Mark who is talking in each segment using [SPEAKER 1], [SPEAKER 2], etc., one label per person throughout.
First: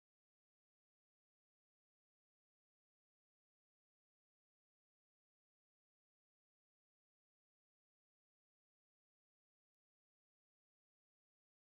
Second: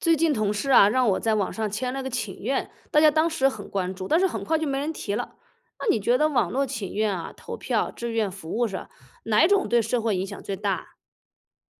[SPEAKER 1] 最近同事啊，让我在网上签了个请愿，大家当时很关注，但是很快就没人提了。那你觉得网络请愿啊、投票、志愿服务上，哪一种对社会影响最大？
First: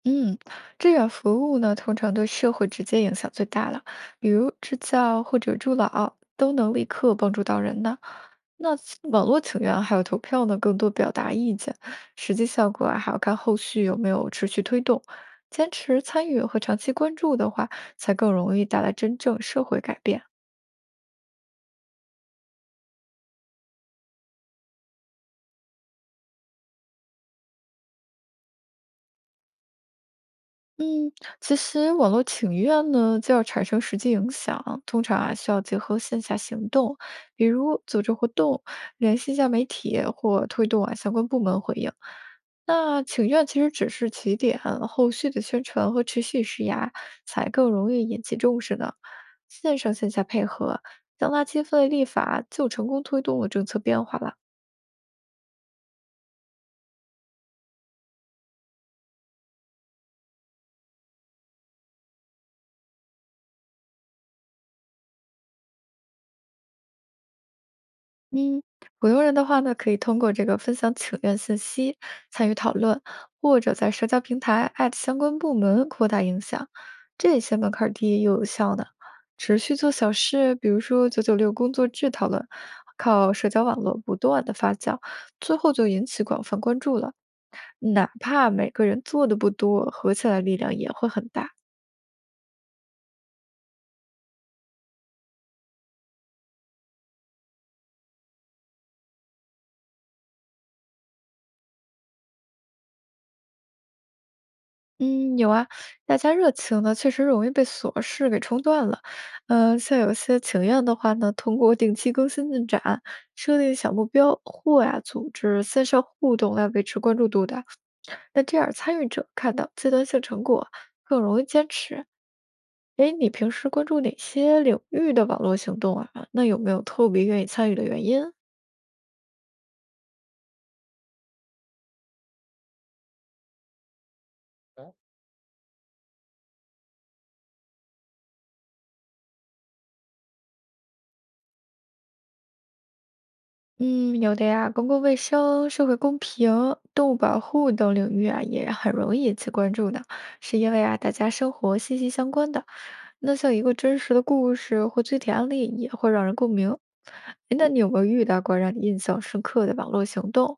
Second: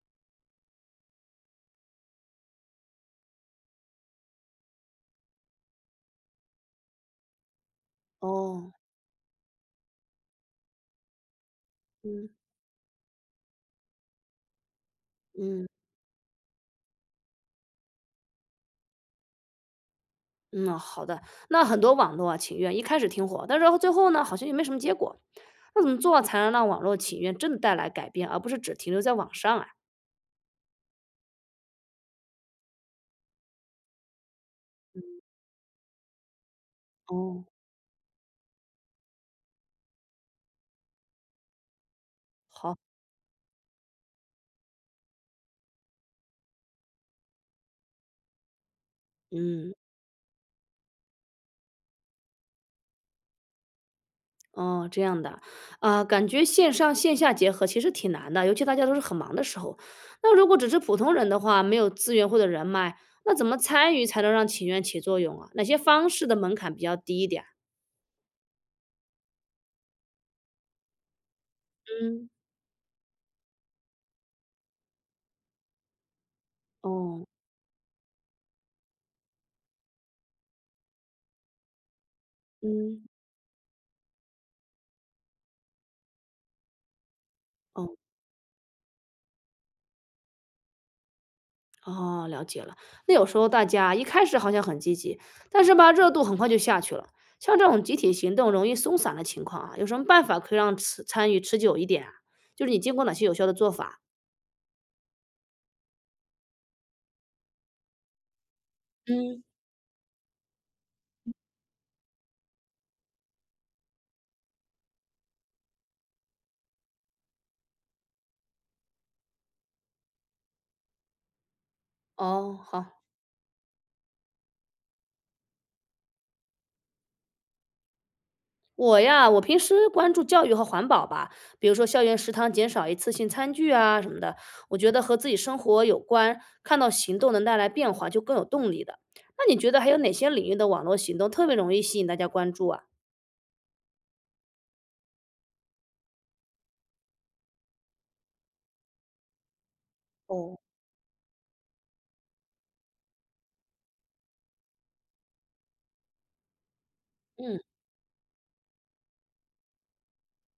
[SPEAKER 2] 嗯，志愿服务呢，通常对社会直接影响最大了，比如支教或者助老，都能立刻帮助到人呢。
[SPEAKER 1] 哦，
[SPEAKER 2] 那请网络请愿还有投票呢，更多表达意见，实
[SPEAKER 1] 嗯
[SPEAKER 2] 际效果啊，还要看后续有没有持续推动。
[SPEAKER 1] 嗯
[SPEAKER 2] 坚持参与和长期关注的话，才更容易带来真正社会改变。
[SPEAKER 1] 嗯，好的。那很多网络啊请愿一开始挺火，但是最后呢，好像也没什么结果。那怎么做才能让网络请愿真的带来改变，而不是只停留在网上啊？
[SPEAKER 2] 嗯，其实网络请愿呢，就要产生实际影响，通常啊需要结合线下行动，比
[SPEAKER 1] 哦，
[SPEAKER 2] 如组织活动、联系一下媒体或推动啊相关部门回应。
[SPEAKER 1] 好，
[SPEAKER 2] 那请愿其实只是起点，后续的宣传和持续施压才更容易引起重视呢。
[SPEAKER 1] 嗯。
[SPEAKER 2] 线上线下配合，将垃圾分类立法就成功推动了政策变化了。
[SPEAKER 1] 哦，这样的。啊，感觉线上线下结合其实挺难的，尤其大家都是很忙的时候。那如果只是普通人的话，没有资源或者人脉，那怎么参与才能让情愿起作用啊？哪些方式的门槛比较低一点？
[SPEAKER 2] 嗯，普通人的话呢，可以通过这个分享请愿信息
[SPEAKER 1] 嗯，
[SPEAKER 2] 参与讨论，或者在社交平台艾特相关部门扩大影响，
[SPEAKER 1] 哦，
[SPEAKER 2] 这些门槛儿低又有效呢。持续做小事，比如说996工作制讨论，
[SPEAKER 1] 嗯，
[SPEAKER 2] 靠社交网络不断的发酵，最后就引起广泛关注了。
[SPEAKER 1] 哦，
[SPEAKER 2] 哪怕每个人做的不多，合起来力量也会很大。
[SPEAKER 1] 哦，了解了。那有时候大家一开始好像很积极，但是吧，热度很快就下去了。像这种集体行动容易松散的情况啊，有什么办法可以让持参与持久一点啊？就是你见过哪些有效的做法？
[SPEAKER 2] 嗯，有啊，大家热情呢，确实容易被琐事给冲断了。
[SPEAKER 1] 嗯，
[SPEAKER 2] 嗯，像有些情愿的话呢，通过定期更新进展、设定小目标或呀、组织线上互动来维持关注度的。那这样参与者看到阶段性成果，更容易坚持。
[SPEAKER 1] 哦，好。
[SPEAKER 2] 哎，你平时关注哪些领域的网络行动啊？那有没有特别愿意参与的原因？
[SPEAKER 1] 我呀，平时关注教育和环保吧，比如说校园食堂减少一次性餐具啊什么的，我觉得和自己生活有关，看到行动能带来变化就更有动力的。那你觉得还有哪些领域的网络行动特别容易吸引大家关注啊？
[SPEAKER 2] 嗯，有的呀，公共卫生、社会公平、动物保护等领域啊，也很容易引起关注的，是
[SPEAKER 1] 哦，
[SPEAKER 2] 因为啊，大家生活息息相关的。那像一个真实的故事或具体案例，也会让人共鸣。诶
[SPEAKER 1] 嗯。
[SPEAKER 2] 那你有没有遇到过让你印象深刻的网络行动？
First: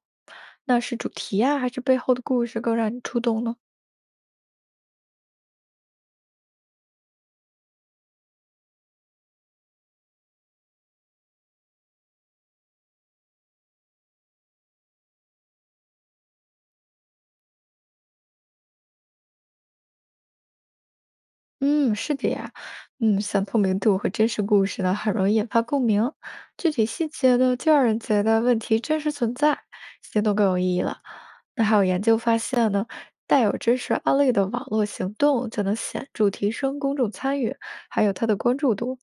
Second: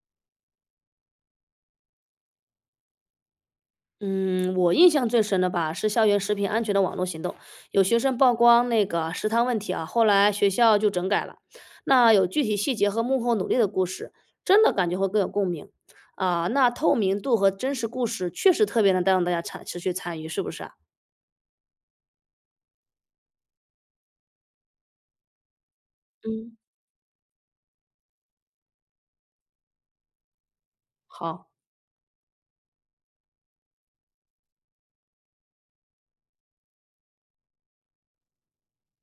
[SPEAKER 2] 那是主题呀，还是背后的故事更让你触动呢？
[SPEAKER 1] 嗯，我印象最深的吧，是校园食品安全的网络行动，有学生曝光那个食堂问题啊，后来学校就整改了。那有具体细节和幕后努力的故事，真的感觉会更有共鸣啊。那透明度和真实故事确实特别能带动大家持续参与，是不是啊？
[SPEAKER 2] 嗯，是的呀，嗯，像透明度和真实故事呢，很容易引发共鸣，
[SPEAKER 1] 嗯，
[SPEAKER 2] 具体细节呢，就让人觉得问题真实存在，行动更有意义了。
[SPEAKER 1] 好，
[SPEAKER 2] 那还有研究发现呢，带有真实案例的网络行动，就能显著提升公众参与，还有它的关注度。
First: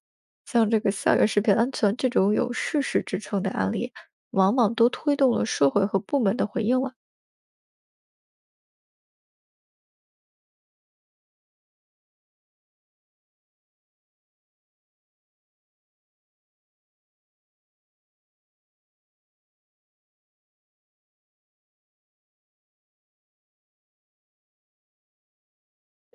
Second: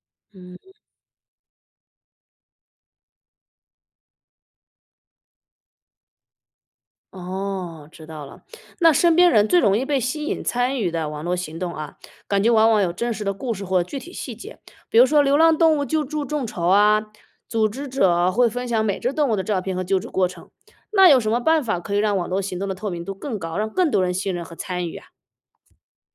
[SPEAKER 2] 像
[SPEAKER 1] 嗯。
[SPEAKER 2] 这个校园食品安全这种有事实支撑的案例，往往都推动了社会和部门的回应了。
[SPEAKER 1] 哦，知道了。那身边人最容易被吸引参与的网络行动啊，感觉往往有真实的故事或具体细节，比如说流浪动物救助众筹啊，组织者会分享每只动物的照片和救助过程。那有什么办法可以让网络行动的透明度更高，让更多人信任和参与啊？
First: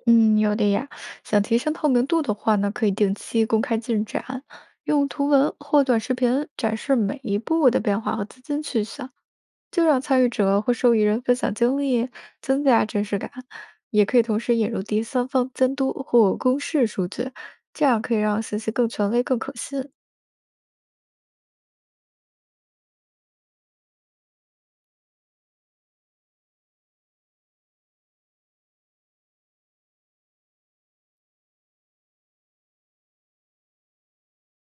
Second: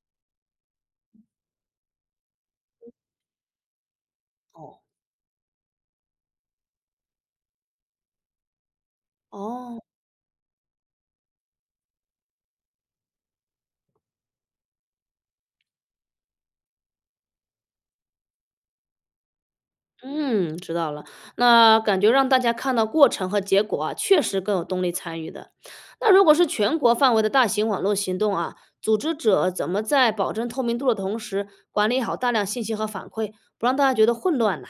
[SPEAKER 2] 嗯，有的呀。想提升透明度的话呢，可以定期公开进展，
[SPEAKER 1] 哦
[SPEAKER 2] 用图文或短视频展示每一步的变化和资金去向，
[SPEAKER 1] 哦，
[SPEAKER 2] 就让参与者或受益人分享经历，增加真实感。也可以同时引入第三方监督或公示数据，这样可以让信息更权威、更可信。
[SPEAKER 1] 嗯，知道了。那感觉让大家看到过程和结果啊，确实更有动力参与的。那如果是全国范围的大型网络行动啊，组织者怎么在保证透明度的同时，管理好大量信息和反馈，不让大家觉得混乱呢？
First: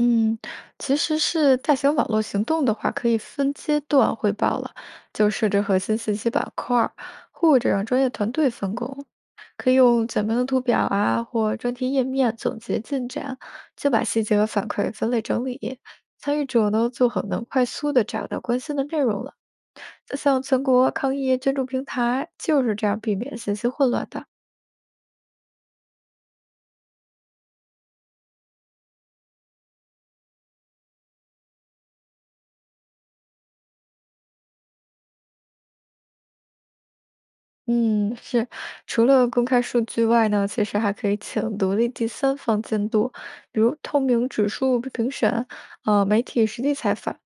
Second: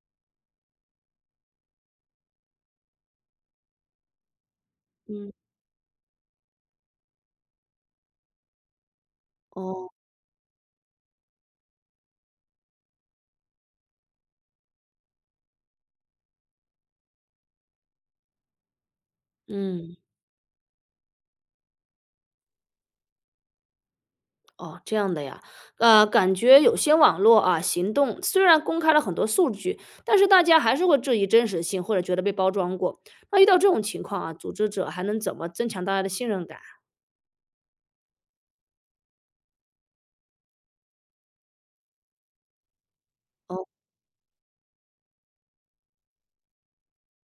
[SPEAKER 2] 嗯，其实是大型网络行动的话，可以分阶段汇报了，就
[SPEAKER 1] 嗯，
[SPEAKER 2] 设置核心信息板块儿，或者让专业团队分工。可以
[SPEAKER 1] 哦，
[SPEAKER 2] 用简单的图表啊或专题页面总结进展，就把细节和反馈分类整理，参与者呢就很能快速的找到关心的内容了。
[SPEAKER 1] 嗯，
[SPEAKER 2] 像全国抗疫捐助平台，就是这样避免信息混乱的。
[SPEAKER 1] 哦，这样的呀，感觉有些网络啊行动虽然公开了很多数据，但是大家还是会质疑真实性，或者觉得被包装过。那遇到这种情况啊，组织者还能怎么增强大家的信任感？
[SPEAKER 2] 嗯，是，除了公开数据外呢，其实还可以请独立第三方监督，比
[SPEAKER 1] 哦，
[SPEAKER 2] 如透明指数评审，媒体实地采访。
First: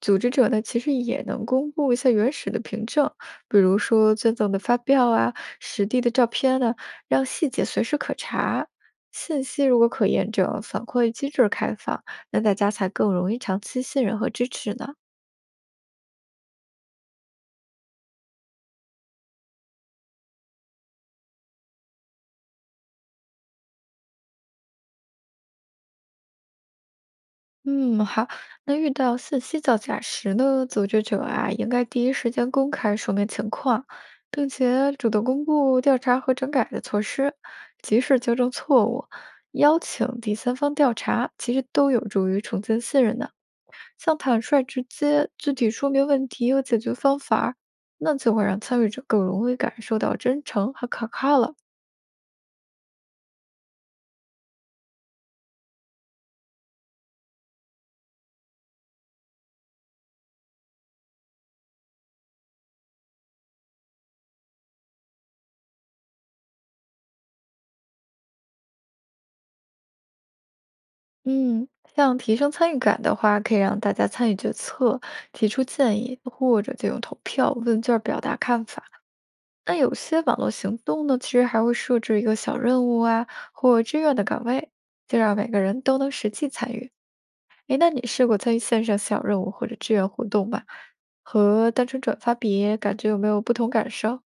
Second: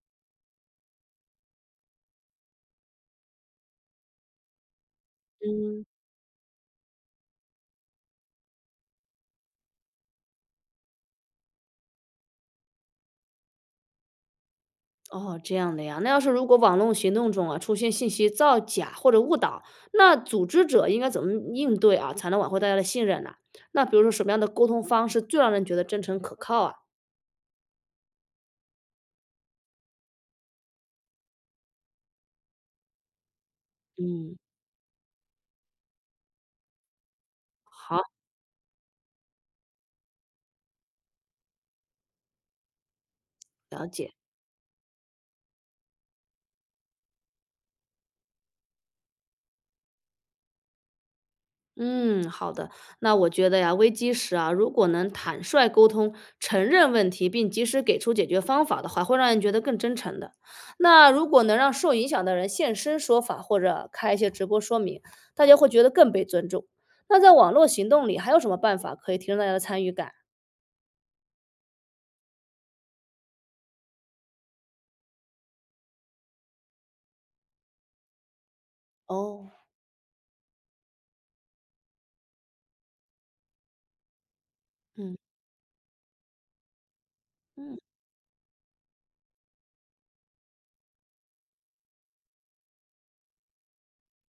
[SPEAKER 2] 组织者呢，其实也能公布一下原始的凭证，比如说捐赠的发票啊、实
[SPEAKER 1] 嗯。
[SPEAKER 2] 地的照片呢、让细节随时可查。信息如果可验证，反馈机制开放，那大家才更容易长期信任和支持呢。
[SPEAKER 1] 哦，这样的呀。那要是如果网络行动中啊出现信息造假或者误导，那组织者应该怎么应对啊，才能挽回大家的信任呢、那比如说什么样的沟通方式最让人觉得真诚可靠啊？
[SPEAKER 2] 嗯，好。那遇到信息造假时呢，组织者啊，应该第一时间公开说明情况，
[SPEAKER 1] 嗯，
[SPEAKER 2] 并且主动公布调查和整改的措施，及
[SPEAKER 1] 好，
[SPEAKER 2] 时纠正错误，邀请第三方调查，其实都有助于重建信任的。
[SPEAKER 1] 了解。
[SPEAKER 2] 像坦率直接、具体说明问题和解决方法儿那就会让参与者更容易感受到真诚和可靠了。
[SPEAKER 1] 嗯，好的。那我觉得呀，危机时啊，如果能坦率沟通、承认问题，并及时给出解决方法的话，会让人觉得更真诚的。那如果能让受影响的人现身说法，或者开一些直播说明，大家会觉得更被尊重。那在网络行动里，还有什么办法可以提升大家的参与感？
[SPEAKER 2] 嗯，像提升参与感的话，可以让大家参与决策，提出建议，或者就用投票、问卷儿表达看法。
[SPEAKER 1] 哦，
[SPEAKER 2] 那有些网络行动呢，其实还会设置一个小任务啊，或志愿的岗位，
[SPEAKER 1] 嗯。
[SPEAKER 2] 就让每个人都能实际参与。诶，
[SPEAKER 1] 嗯。
[SPEAKER 2] 那你试过参与线上小任务或者志愿活动吗？和单纯转发比，感觉有没有不同感受？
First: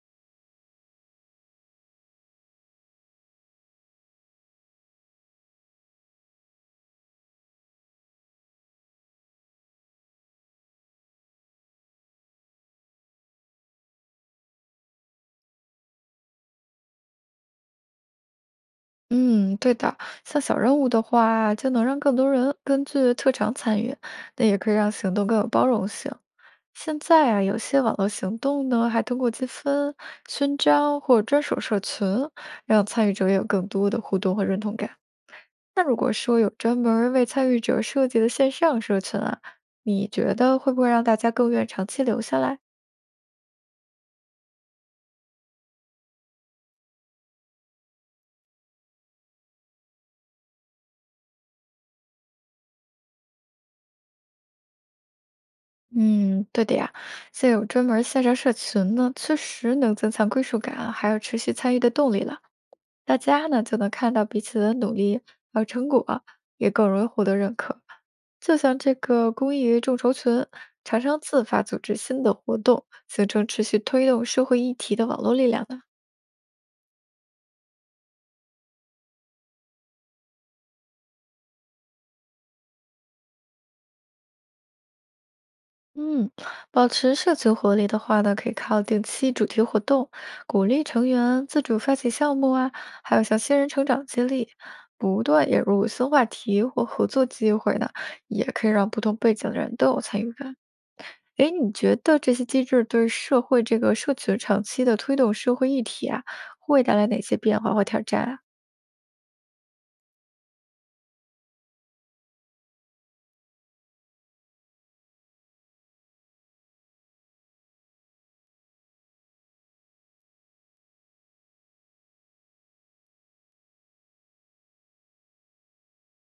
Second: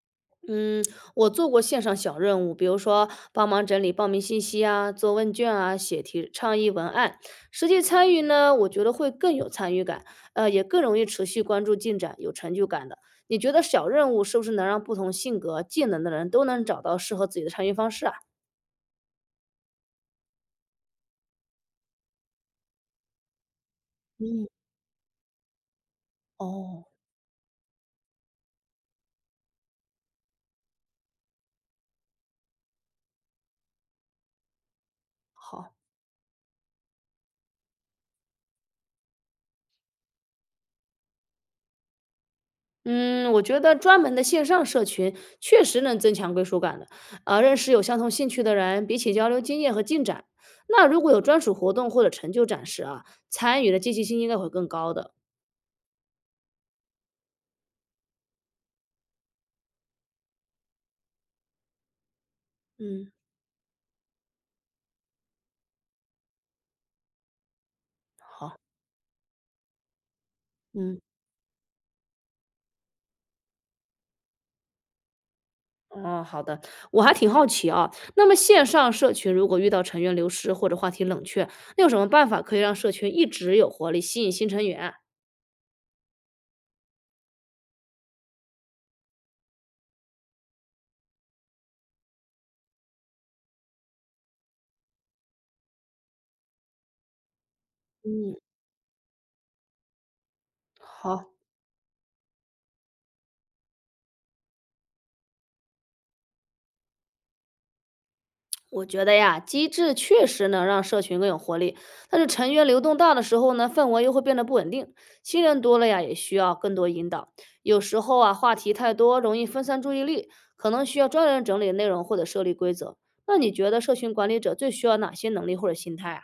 [SPEAKER 1] 嗯，我做过线上小任务，比如说帮忙整理报名信息啊、做问卷啊、写题倡议文案。实际参与呢，我觉得会更有参与感，也更容易持续关注进展，有成就感的。你觉得小任务是不是能让不同性格、技能的人都能找到适合自己的参与方式啊？
[SPEAKER 2] 嗯，对的，像小任务的话，就能让更多人根据特长参与，那
[SPEAKER 1] 嗯，
[SPEAKER 2] 也可以让行动更有包容性。
[SPEAKER 1] 哦，
[SPEAKER 2] 现在啊，有些网络行动呢，还通过积分、勋章或专属社群，让参与者也有更多的互动和认同感。
[SPEAKER 1] 好。
[SPEAKER 2] 那如果说有专门儿为参与者设计的线上社群啊，你觉得会不会让大家更愿意长期留下来？
[SPEAKER 1] 嗯，我觉得专门的线上社群确实能增强归属感的，啊，认识有相同兴趣的人，比起交流经验和进展，那如果有专属活动或者成就展示啊，参与的积极性应该会更高的。
[SPEAKER 2] 嗯，对的呀，现在有专门儿线上社群呢，确实能增强归属感，还有持续参与的动力了。
[SPEAKER 1] 嗯，
[SPEAKER 2] 大家呢就能看到彼此的努力还有成果，也更容易获得认可。
[SPEAKER 1] 好，
[SPEAKER 2] 就像这个公益众筹群，常
[SPEAKER 1] 嗯，
[SPEAKER 2] 常自发组织新的活动，形成持续推动社会议题的网络力量呢。
[SPEAKER 1] 哦，好的，我还挺好奇啊，那么线上社群如果遇到成员流失或者话题冷却，那有什么办法可以让社群一直有活力，吸引新成员？
[SPEAKER 2] 嗯，保持社群活力的话呢，可以靠定期主题活动，鼓励成员自主发起项目啊，还有像新人成长激励，不断引入新话题或合作机会呢，
[SPEAKER 1] 嗯，
[SPEAKER 2] 也可以让不同背景的人都有参与感。
[SPEAKER 1] 好。
[SPEAKER 2] 诶，你觉得这些机制对社会这个社群长期的推动社会议题啊，会带来哪些变化或挑战啊？
[SPEAKER 1] 我觉得呀，机制确实能让社群更有活力，但是成员流动大的时候呢，氛围又会变得不稳定。新人多了呀，也需要更多引导。有时候啊，话题太多，容易分散注意力，可能需要专人整理内容或者设立规则。那你觉得社群管理者最需要哪些能力或者心态啊？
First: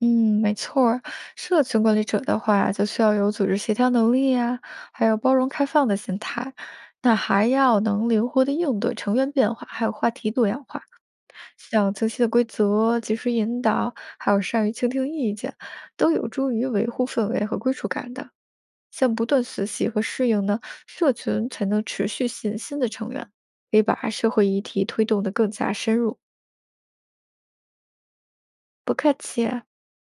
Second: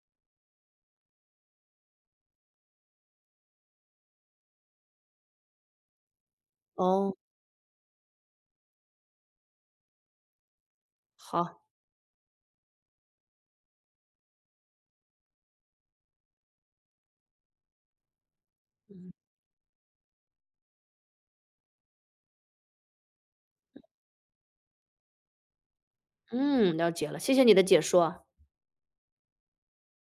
[SPEAKER 2] 嗯，没错儿，社群管理者的话，就需要有组织协调能力呀、还有包容开放的心态，
[SPEAKER 1] 哦，
[SPEAKER 2] 那还要能灵活的应对成员变化，还有话题多样化。
[SPEAKER 1] 好，
[SPEAKER 2] 像清晰的规则、及时引导，还有善于倾听意见，都有助于维护氛围和归属感的。像不断学习和适应呢，社群才能持续吸引新的成员，可以把社会议题推动得更加深入。
[SPEAKER 1] 嗯，了解了，谢谢你的解说啊。
[SPEAKER 2] 不客气啊。